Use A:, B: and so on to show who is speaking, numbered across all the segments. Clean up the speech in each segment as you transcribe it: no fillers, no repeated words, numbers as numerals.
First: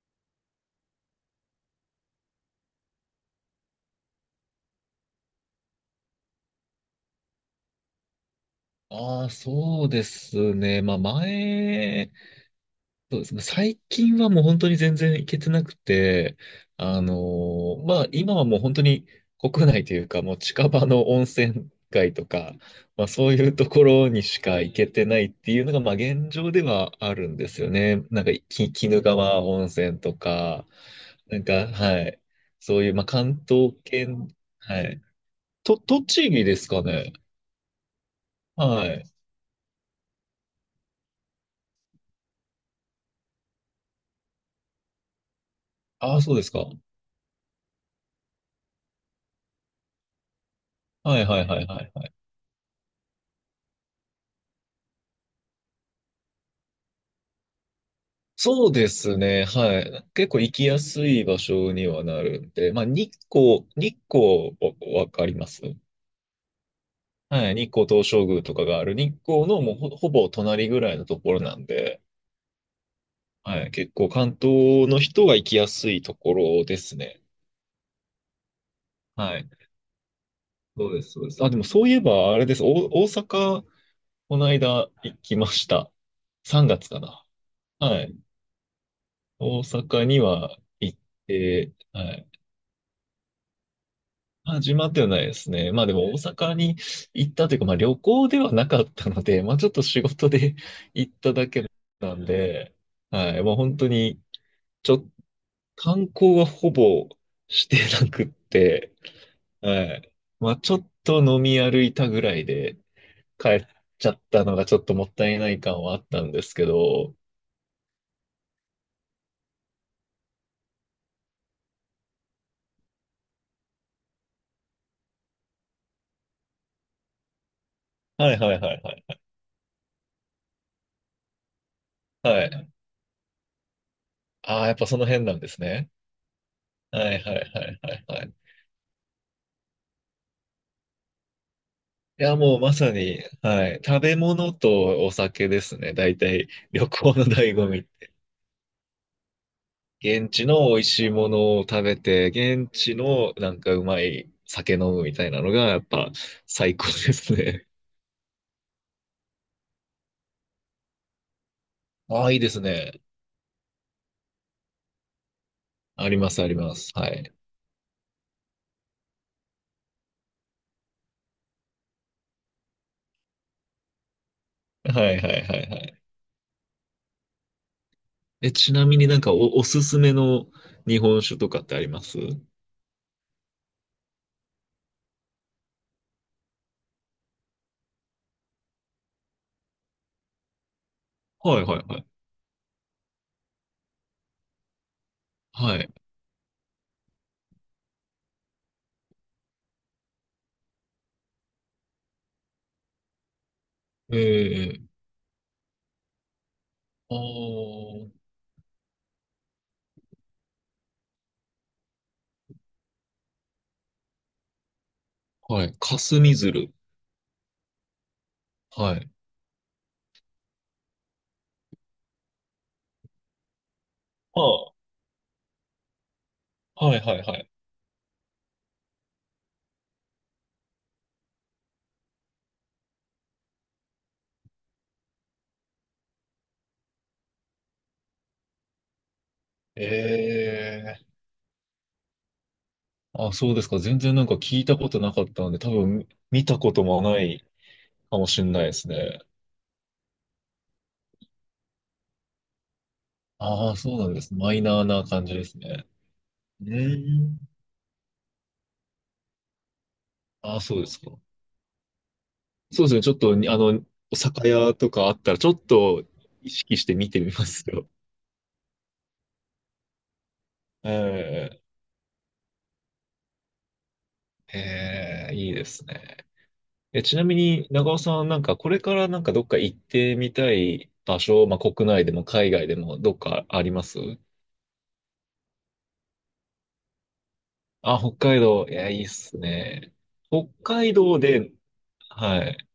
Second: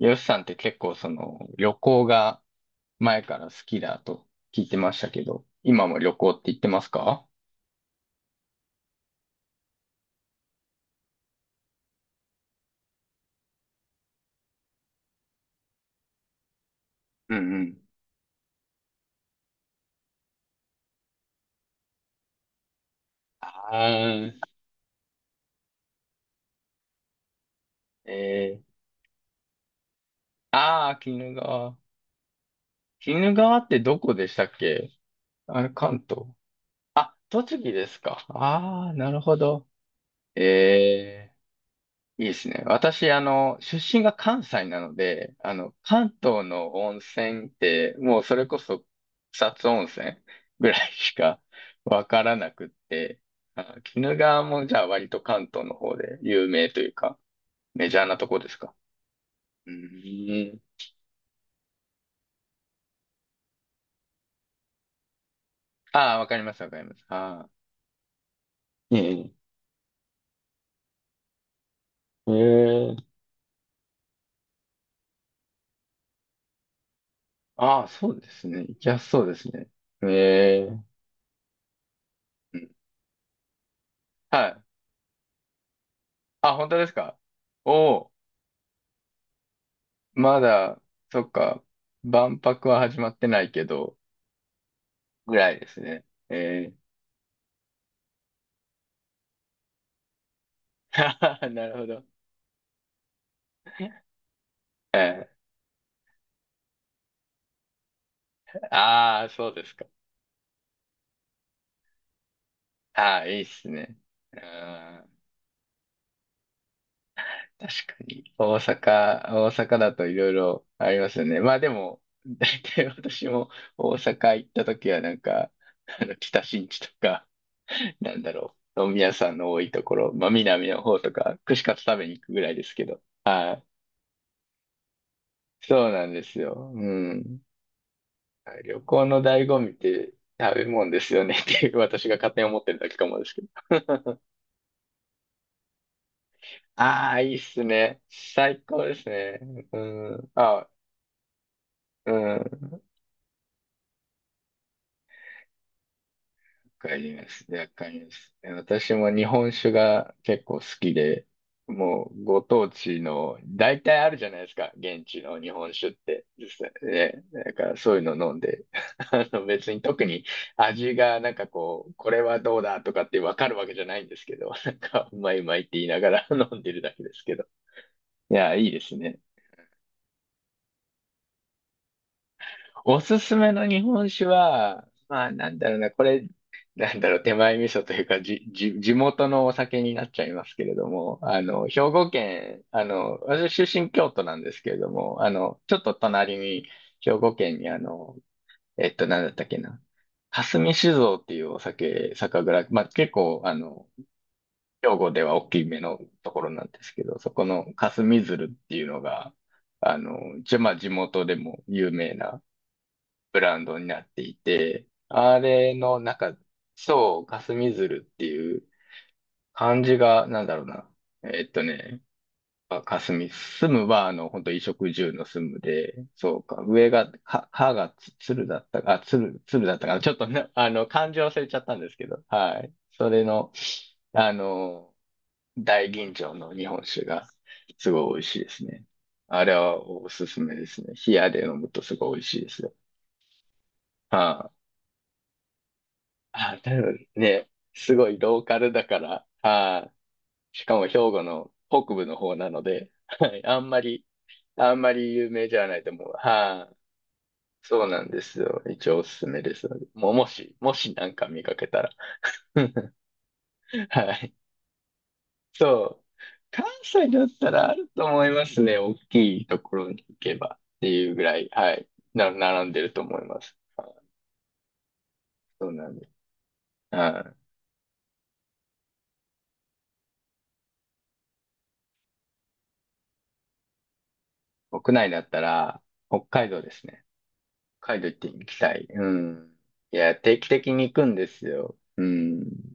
A: ヨシさんって結構その旅行が前から好きだと聞いてましたけど、今も旅行って言ってますか？
B: ああ、そうですね。まあ前、そうですね。最近はもう本当に全然行けてなくて、
A: うんうん。
B: まあ今はもう本当に国内というか、もう近場の温泉街とか、まあそう
A: あ
B: いうところにし
A: あ、
B: か行けてないっていうのが、まあ現状ではあるんですよね。なんか、
A: え
B: き
A: ー、
B: 鬼怒川温泉とか、
A: ああ、鬼怒
B: なんか、
A: 川。
B: はい。そういう、まあ
A: 鬼怒
B: 関
A: 川っ
B: 東
A: てどこで
B: 圏、
A: したっ
B: は
A: け？
B: い。
A: あれ、
B: と、
A: 関東。
B: 栃木ですかね。
A: あ、栃木ですか。
B: は
A: ああー、
B: い。
A: なるほど。ええ。いいですね。私、出身が関西なので、関
B: ああ、そうで
A: 東
B: すか。
A: の温泉って、もうそれこそ草津温泉ぐらいし
B: はい
A: か
B: はいはいはいは
A: わ
B: い。
A: からなくって、あ、鬼怒川もじゃあ割と関東の方で有名というか、メジャーなとこです
B: そう
A: か？
B: ですね。
A: う
B: はい。結構行
A: ーん。
B: きやすい場所にはなるんで、まあ、日光わかります
A: ああ、わかります、わかります。ああ。
B: はい。日光東照宮とかがある
A: え
B: 日光
A: え。
B: のもうほぼ隣ぐらいのところなんで、
A: ええ。
B: はい。結構関東の人が行きやすいところですね。
A: ああ、そうですね。行きやすそうで
B: は
A: す
B: い。
A: ね。ええ。
B: そうです、そうです。あ、でもそういえば、あれで
A: う
B: す。お、
A: ん。
B: 大阪、この
A: はい。
B: 間行きました。
A: あ、
B: 3
A: 本当で
B: 月
A: す
B: か
A: か？
B: な。
A: お
B: は
A: お
B: い。
A: ー。
B: 大阪に
A: ま
B: は
A: だ、
B: 行っ
A: そっか、
B: て、はい。
A: 万博は始まってないけど、
B: 始まってはない
A: ぐ
B: で
A: ら
B: す
A: いで
B: ね。
A: す
B: まあで
A: ね。
B: も大阪に行ったというか、まあ旅行ではなかったので、まあちょっと仕事で 行っただ け
A: なるほど。
B: なんで、はい、もう本当に、ちょ、
A: え
B: 観光はほぼしてなくって、
A: ああ、そうです
B: は
A: か。
B: い。まあちょっと飲み歩いたぐらいで
A: ああ、いいっ
B: 帰っ
A: すね。
B: ちゃっ
A: う
B: たのがちょっとも
A: ん。
B: ったいない感はあったんですけど、
A: 確かに、大阪だといろいろありますよね。まあでも、大体私も大阪行った時はなんか、北新地とか、なんだ
B: はいは
A: ろ
B: いはい
A: う、
B: は
A: 飲み屋
B: い。
A: さんの多いところ、まあ南の方とか、串カツ食べに行くぐ
B: は
A: らいで
B: い。
A: すけど。は
B: ああ、やっぱその辺なんです
A: い。そ
B: ね。
A: うなんですよ。う
B: はいは
A: ん。
B: いはいはいはい。
A: 旅行の醍醐味って食べ物ですよねっていう私が
B: い
A: 勝
B: や、
A: 手に
B: も
A: 思
B: う
A: って
B: ま
A: るだ
B: さ
A: けかも
B: に、
A: ですけど。
B: はい。食べ物とお酒ですね。大体、旅
A: あ
B: 行
A: あ、
B: の
A: いいっ
B: 醍
A: す
B: 醐味。
A: ね。最高ですね。う
B: 現
A: ん。
B: 地
A: あ、
B: の美味しいものを食べ
A: う
B: て、
A: ん。
B: 現地のなんかうまい酒飲むみたいなのが、やっぱ最高
A: か
B: で
A: りま
B: す
A: す。
B: ね。
A: わかります。私も日本酒が結構好きで、もう
B: ああ、いい
A: ご
B: です
A: 当
B: ね。
A: 地の、大体あるじゃないですか、現地の日本酒っ
B: あり
A: て。
B: ます、あ
A: 実
B: り
A: 際
B: ます。は
A: ね。
B: い。
A: だからそういうの飲んで、別に特に味がなんかこう、これはどうだとかってわかるわけじゃないんですけど、なんか
B: は
A: う
B: い、は
A: まい
B: い、
A: うま
B: は
A: いって
B: い、は
A: 言い
B: い。
A: ながら 飲んでるだけですけど。い
B: え、
A: や、いい
B: ち
A: で
B: な
A: す
B: みに
A: ね。
B: なんかおすすめの日本酒とかってあります。は
A: おすすめの日本酒は、まあなんだろうな、これ、なんだろう、手前味噌というか、地元のお酒になっちゃいますけれども、
B: い、はい、
A: 兵
B: はい。
A: 庫県、私出身京都なんですけれども、ちょ
B: は
A: っ
B: い。
A: と隣に、兵庫県になんだったっけな、霞酒造っていうお酒、酒蔵、まあ結構、
B: ええ
A: 兵庫では大きめのところなんですけ
B: ああ
A: ど、そこの
B: ー、
A: 霞鶴っていうのが、一応まあ地元でも有名な、ブランドになっていて、あ
B: は
A: れ
B: い。
A: の、なん
B: 霞
A: か、
B: 鶴。
A: そう、霞鶴っていう
B: はい。
A: 漢字が、なんだろうな。えっとね、あ霞、住むは、
B: あ
A: 本当衣
B: あ、
A: 食住の住むで、そうか、上
B: はい、
A: が、
B: はい、はい。
A: かがつ鶴だったか、あ、鶴だったかな。ちょっとね、漢字忘れちゃったんですけど、はい。それの、あの、大吟醸の日本酒が、すごい美味しいですね。あれはおすすめですね。
B: ええ
A: 冷やで飲むとすごい美味しいですよ。
B: あ、そうですか。全然
A: は
B: なんか聞
A: い。
B: いたことなかったので、多分見
A: あ、
B: た
A: 多
B: ことも
A: 分
B: ない
A: ね、すご
B: か
A: い
B: もし
A: ロー
B: れ
A: カ
B: ない
A: ル
B: で
A: だ
B: す
A: か
B: ね。
A: ら、はい。しかも兵庫の北部の方なので、はい。あん
B: ああ、
A: ま
B: そう
A: り、
B: なんです。マイ
A: あん
B: ナー
A: ま
B: な
A: り
B: 感
A: 有
B: じで
A: 名じ
B: す
A: ゃない
B: ね。
A: と思う。
B: う
A: はい。
B: ーん。
A: そうなんですよ。一応おすすめです。もう、もし、
B: ああ、
A: も
B: そうで
A: し
B: す
A: な
B: か。
A: んか見かけたら。
B: そうで すね。ちょっとに、あの、
A: は
B: お
A: い。
B: 酒屋とかあったら、ちょっ
A: そう。
B: と意
A: 関
B: 識して
A: 西
B: 見て
A: だっ
B: みま
A: た
B: す
A: らある
B: よ。
A: と思いますね。大きいところに行けばって
B: え
A: いうぐらい、
B: え、
A: はい。並んでると思います。はい。
B: ええ、いいで
A: そう
B: す
A: なんです。
B: ね。え、ちな
A: は
B: みに、長尾さん、なんかこれからなんかどっか行ってみたい場所、まあ、国内でも海外でもどっかあります。
A: い。国内だったら、北海道ですね。カ
B: あ、
A: 海道行
B: 北
A: って
B: 海
A: 行き
B: 道、い
A: たい。
B: や、いい
A: う
B: っす
A: ん。
B: ね。
A: いや、定期
B: 北
A: 的に行
B: 海
A: くん
B: 道
A: です
B: で、
A: よ。う
B: は
A: ん。
B: い。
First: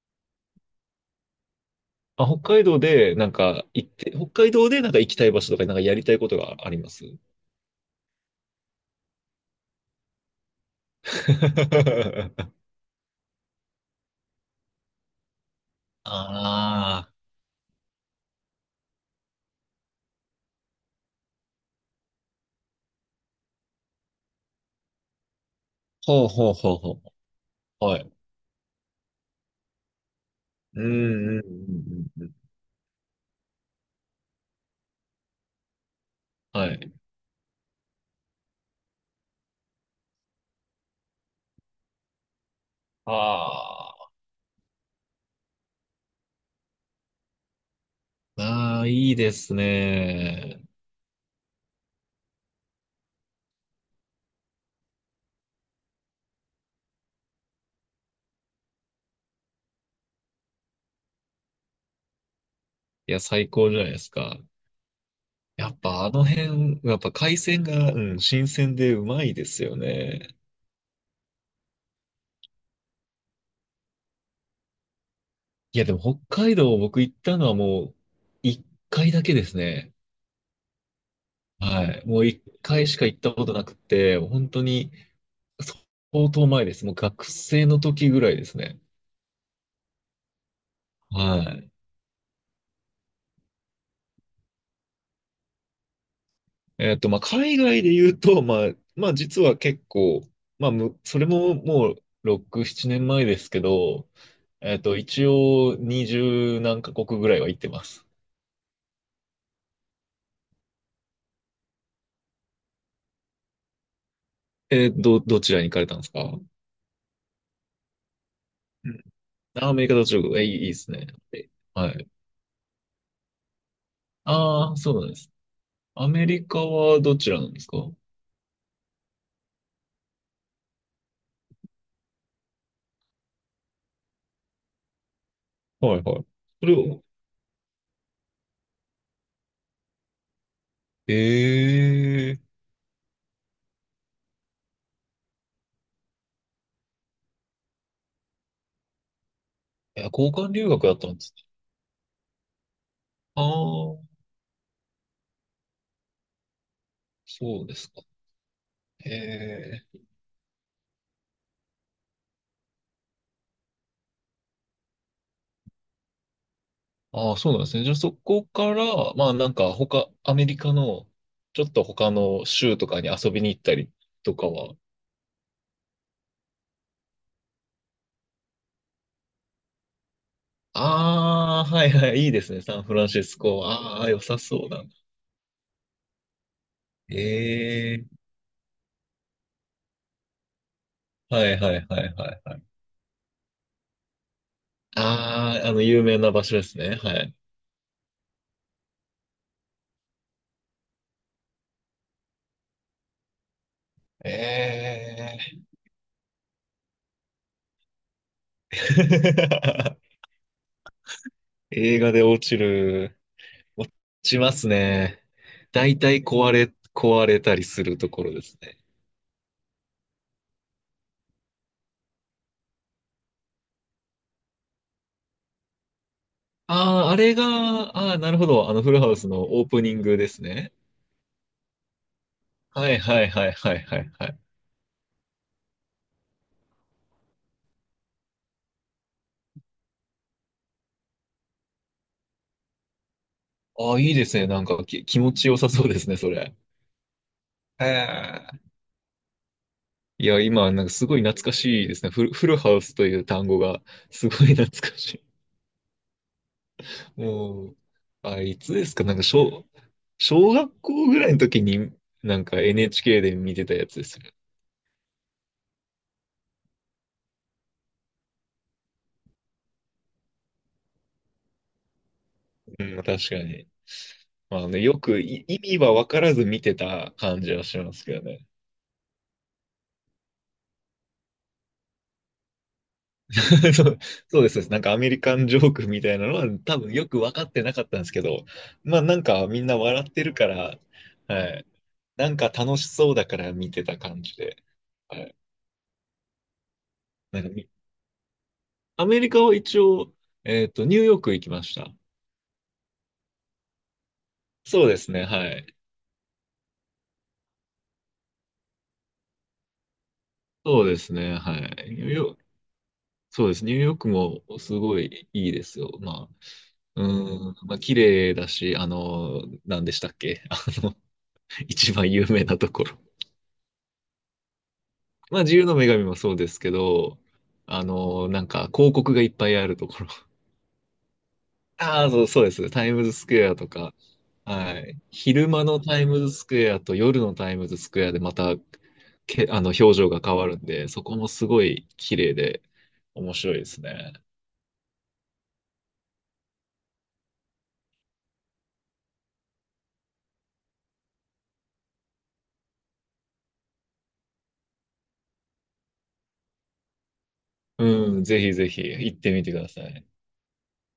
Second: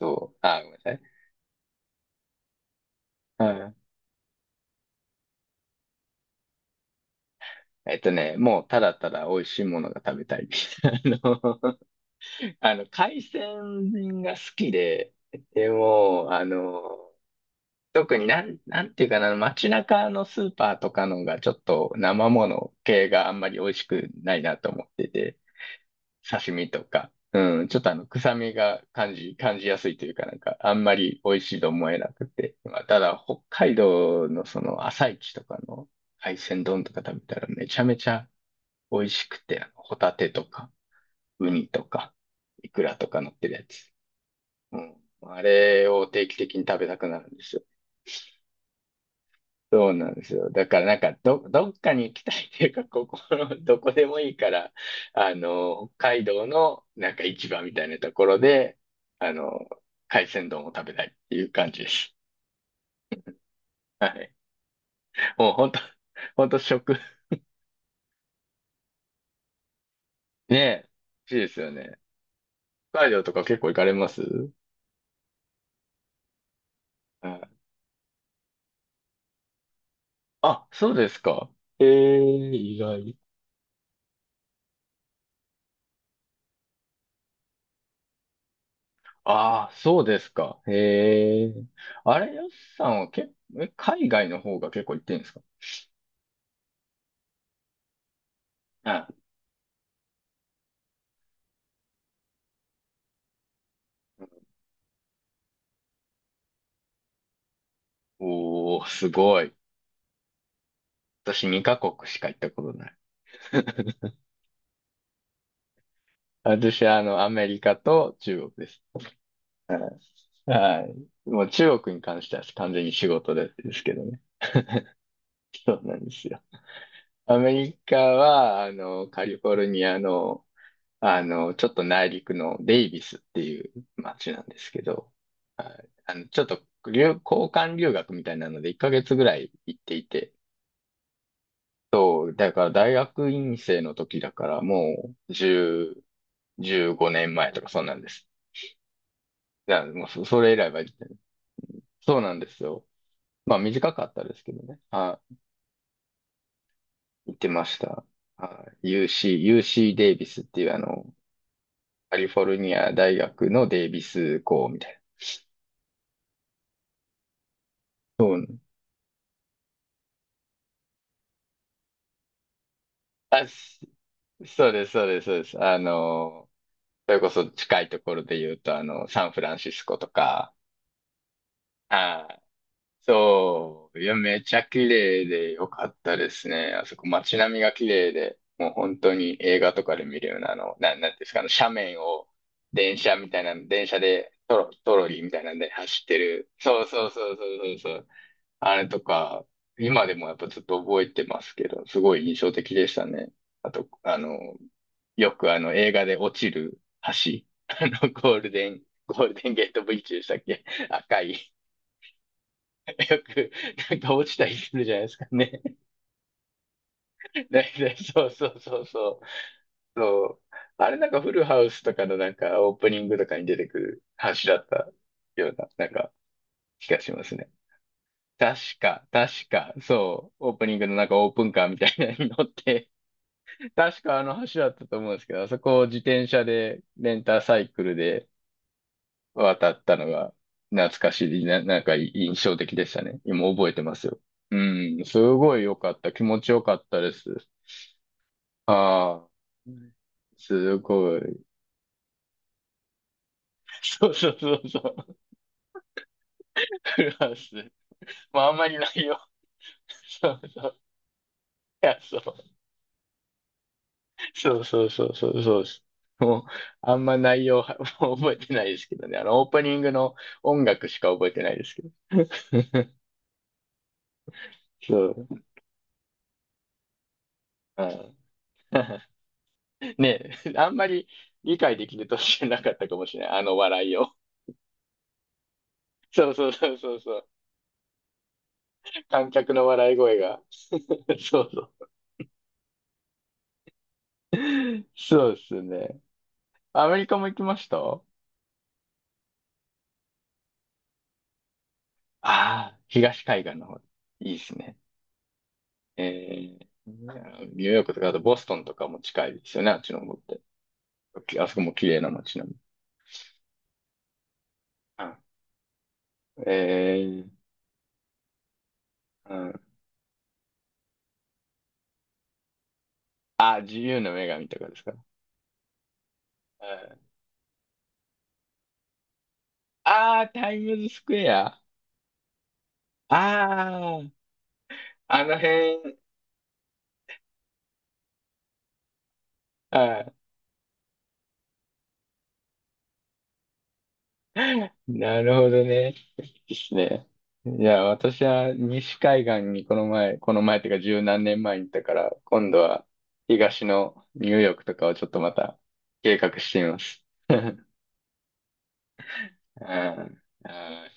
A: そう。あ、ごめんなさい。
B: あ、北海道で、なん
A: は
B: か、
A: い。
B: 行って、北海道で、なんか行きたい場所とか、なんかやりたいことがあります。
A: もうただただ美味しいものが食べたい。あの、海鮮が好きで、でも、
B: ああ、
A: 特になんていうかな、街中のスーパーとかのがちょっと生もの系があんまり美味しくないなと思ってて。
B: ほう
A: 刺
B: ほう
A: 身
B: ほう
A: と
B: ほ
A: か、
B: う。
A: うん、ちょっと
B: はい。
A: 臭みが感じやすいというか、なんか、あ
B: う
A: んまり
B: ん
A: 美味
B: うんう
A: しいと思えな
B: んうん
A: く
B: うん。
A: て。まあ、ただ、北海道の朝市とかの海鮮
B: は
A: 丼と
B: い。
A: か食べたらめちゃめちゃ美味しくて、あのホタテとか、ウニとか、イクラとか乗ってるやつ。
B: あ
A: うん。あれを定期的に食べたくなるんですよ。
B: ーあー、いいです
A: そうなんですよ。
B: ね。
A: だからなんかどっかに行きたいっていうか、ここ、のどこでもいいから、北海道のなんか市場みたいなところで、あの、海鮮丼を食べたいっていう感じです。
B: いや、最高じゃないで
A: は
B: す
A: い。
B: か。
A: もう
B: や
A: 本
B: っ
A: 当、
B: ぱあの
A: 本当
B: 辺、や
A: 食、
B: っぱ海鮮が、うん、新鮮でうまいですよね。
A: ねえ、美味しいですよね。北海道とか結構行かれます？
B: いや、でも北海道僕行っ
A: は
B: たの
A: い。
B: はもう一回だけですね。
A: あ、そうですか。え
B: はい。もう一
A: え、意
B: 回しか行
A: 外。
B: ったことなくて、本当に相当前です。もう学生の時ぐらいですね。
A: ああ、そうですか。
B: は
A: ええ。
B: い。
A: あれ、よしさんは結構、海外の方が結構行ってるんですか？
B: えっと、まあ、海外で言うと、まあ、
A: は
B: まあ、
A: い。
B: 実は結構、まあ、それももう6、7年前ですけど、えっと、一応20何カ国ぐらいは行ってます。
A: おー、すごい。私2カ国しか行ったことない。
B: えー、どちらに行かれたんですか。
A: 私はアメリカと中国です。
B: うん。あア
A: は
B: メリカと中国、え、い
A: い
B: いいいで
A: は
B: すね。
A: い。もう
B: え
A: 中
B: は
A: 国に
B: い。
A: 関しては完全に仕事でですけどね。
B: ああ、そうなんです。
A: そうなん
B: ア
A: で
B: メ
A: すよ。
B: リカはどち
A: ア
B: らな
A: メ
B: んですか。
A: リ
B: は
A: カは、カリフォルニアの、ちょっと内陸のデイビスっていう街なんですけど、は
B: い
A: い。
B: はい。そ
A: ちょっと
B: れを、
A: 交換留学みたいなので1ヶ月ぐらい行っていて、
B: ええい
A: だから大学院生の時だからもう10、15年前とかそんなんです。いや、も
B: や、
A: う
B: 交
A: そ
B: 換
A: れ以
B: 留
A: 来は
B: 学
A: 行っ
B: だっ
A: て
B: た
A: な
B: ん
A: い。
B: ですね。
A: そうなんですよ。
B: あ
A: まあ短か
B: あ、
A: ったですけどね。はい。行って
B: そ
A: ま
B: うで
A: し
B: すか。
A: た。はい。UC、
B: え
A: UC
B: え
A: デイビスっていうカリフォルニア大学のデイビス校みたい
B: ああ、そうなんですね。じゃあそ
A: な。そ
B: こ
A: う。
B: から、まあなんか他、アメリカの、ちょっと他の州とかに遊び
A: あ、
B: に行った
A: し
B: りとか
A: そう
B: は。
A: です、そうです、そうです。それこそ近いところで言うと、サンフランシスコとか、
B: ああ、はいはい、
A: は
B: いいで
A: い。
B: すね。サンフランシスコ。
A: そう。
B: あ
A: い
B: あ、
A: や、
B: 良さ
A: めちゃ
B: そう
A: 綺
B: だな。
A: 麗でよかったですね。あそこ街並みが綺
B: え
A: 麗
B: え
A: で、もう本当に映画とかで見るような、なんていうんですか、
B: はいは
A: 斜
B: いは
A: 面
B: い
A: を
B: はいはい。
A: 電車みたいな、電車でトロリーみたいなん
B: ああ、
A: で
B: あの、
A: 走
B: 有
A: って
B: 名な場
A: る。
B: 所です
A: そう
B: ね。
A: そう
B: は
A: そ
B: い。
A: うそうそうそう。あれとか、今でもやっぱずっと覚えてますけど、すごい印象的でしたね。あと、
B: え
A: よく
B: え
A: 映画で落ちる橋。ゴールデンゲートブリッ ジでしたっけ？赤い。
B: 映画で落ちる。
A: よく、
B: 落
A: なんか落ち
B: ち
A: た
B: ま
A: り
B: す
A: するじゃないです
B: ね。
A: かね。
B: 大体壊れ、壊れ た
A: だ
B: り
A: い
B: す
A: たい
B: るとこ
A: そう
B: ろで
A: そ
B: す
A: う
B: ね。
A: そうそう。そう。あれなんかフルハウスとかのなんかオープニングとかに出てくる話だったような、なんか気が
B: あ
A: し
B: あ、あ
A: ま
B: れ
A: す
B: が、
A: ね。
B: ああ、なるほ
A: 確
B: ど。あの、フル
A: か、
B: ハウス
A: 確
B: のオー
A: か、
B: プニングで
A: そ
B: す
A: う、オープ
B: ね。
A: ニングのなんかオープンカーみたいなのに乗って、
B: はいはいはいは いは
A: 確
B: い
A: かあ
B: は
A: の
B: い。
A: 橋だったと思うんですけど、あそこを自転車で、レンタサイクルで渡ったのが懐かしい、なんか印象的でしたね。今覚えて
B: あ
A: ま
B: あ、
A: す
B: いい
A: よ。
B: ですね。なんか
A: う
B: き、
A: ん、
B: 気
A: す
B: 持ち
A: ご
B: よ
A: い
B: さ
A: 良
B: そう
A: か
B: で
A: っ
B: す
A: た。
B: ね、
A: 気
B: そ
A: 持ち
B: れ。
A: よかったです。
B: へえ。
A: ああ、
B: いや、今、
A: す
B: なんかす
A: ご
B: ごい
A: い。
B: 懐かしいですね。フルハウスという単語が、
A: そう
B: す
A: そ
B: ご
A: う
B: い
A: そ
B: 懐
A: うそ
B: か
A: う。
B: し
A: フ
B: い。
A: ランス。
B: もう、あ、
A: まあ、あん
B: い
A: ま
B: つ
A: り
B: で
A: な
B: す
A: い
B: かなん
A: よ。
B: か、小、
A: そう
B: 小
A: そう。
B: 学校ぐらいの時
A: い
B: に、
A: や、そ
B: なん
A: う。
B: か NHK で見てたやつですよ。
A: そうそうそうそうそうです。もう、あんま内容は、もう覚えてないですけどね。オープニングの音楽しか覚えてないですけど。
B: う ん、確かに。まあね、よ
A: そ
B: く
A: う。
B: い意味は分からず見てた感じはし
A: う
B: ますけ
A: ん。
B: どね。
A: ねえ、あんまり理解できる年じゃなかったかもしれない。あの 笑
B: そ
A: い
B: う
A: を。
B: そうです。なんかアメリカンジョークみたいな
A: そう
B: のは
A: そうそう
B: 多分
A: そう
B: よ
A: そ
B: く
A: う。
B: 分かってなかったんですけど、まあなん
A: 観
B: か
A: 客
B: みん
A: の
B: な
A: 笑い
B: 笑っ
A: 声
B: てる
A: が。
B: から、
A: そう
B: はい。
A: そう。
B: なんか楽しそうだから見てた感じで。は
A: そう
B: い。
A: ですね。アメリカも行
B: な
A: き
B: んか
A: まし
B: み
A: た？あ
B: アメリカは一応、えっと、ニューヨーク行きました。
A: あ、東海岸の方。いいですね。
B: そうですね、はい。
A: えニューヨークとか、あとボストンとかも近いですよね、あっちの方って。
B: そうですね、
A: あそ
B: は
A: こも綺
B: い。ニ
A: 麗
B: ュ
A: な
B: ーヨー
A: 街
B: ク、
A: 並み。
B: そうです。ニューヨークもすご
A: うん。
B: いいいですよ。ま
A: え
B: あ、
A: ー、
B: うん、まあ、綺麗だし、あ
A: う
B: の、
A: ん。
B: 何でしたっけ あの、一番有名なところ。
A: あ、自由の女神とかですか。うん、
B: まあ、自由の女神もそうですけど、あの、なんか広告がいっぱいあるところ。
A: ああ、タイムズスクエア。あ
B: ああ、そう、そうです。タイムズスクエアとか。
A: あ、
B: はい。
A: あの
B: 昼間の
A: 辺。
B: タイムズスクエアと夜のタイムズスクエアでまた、あの、表
A: は
B: 情
A: い。
B: が変わるんで、そこもすごい綺麗で面白いですね。
A: なるほどね。ですね。いや、私は西海岸にこの前、この前っていうか十何年前に行ったから、今度は東のニューヨークとかをちょっとまた計画してみます。う
B: うん、ぜひぜひ行ってみてください。
A: んうん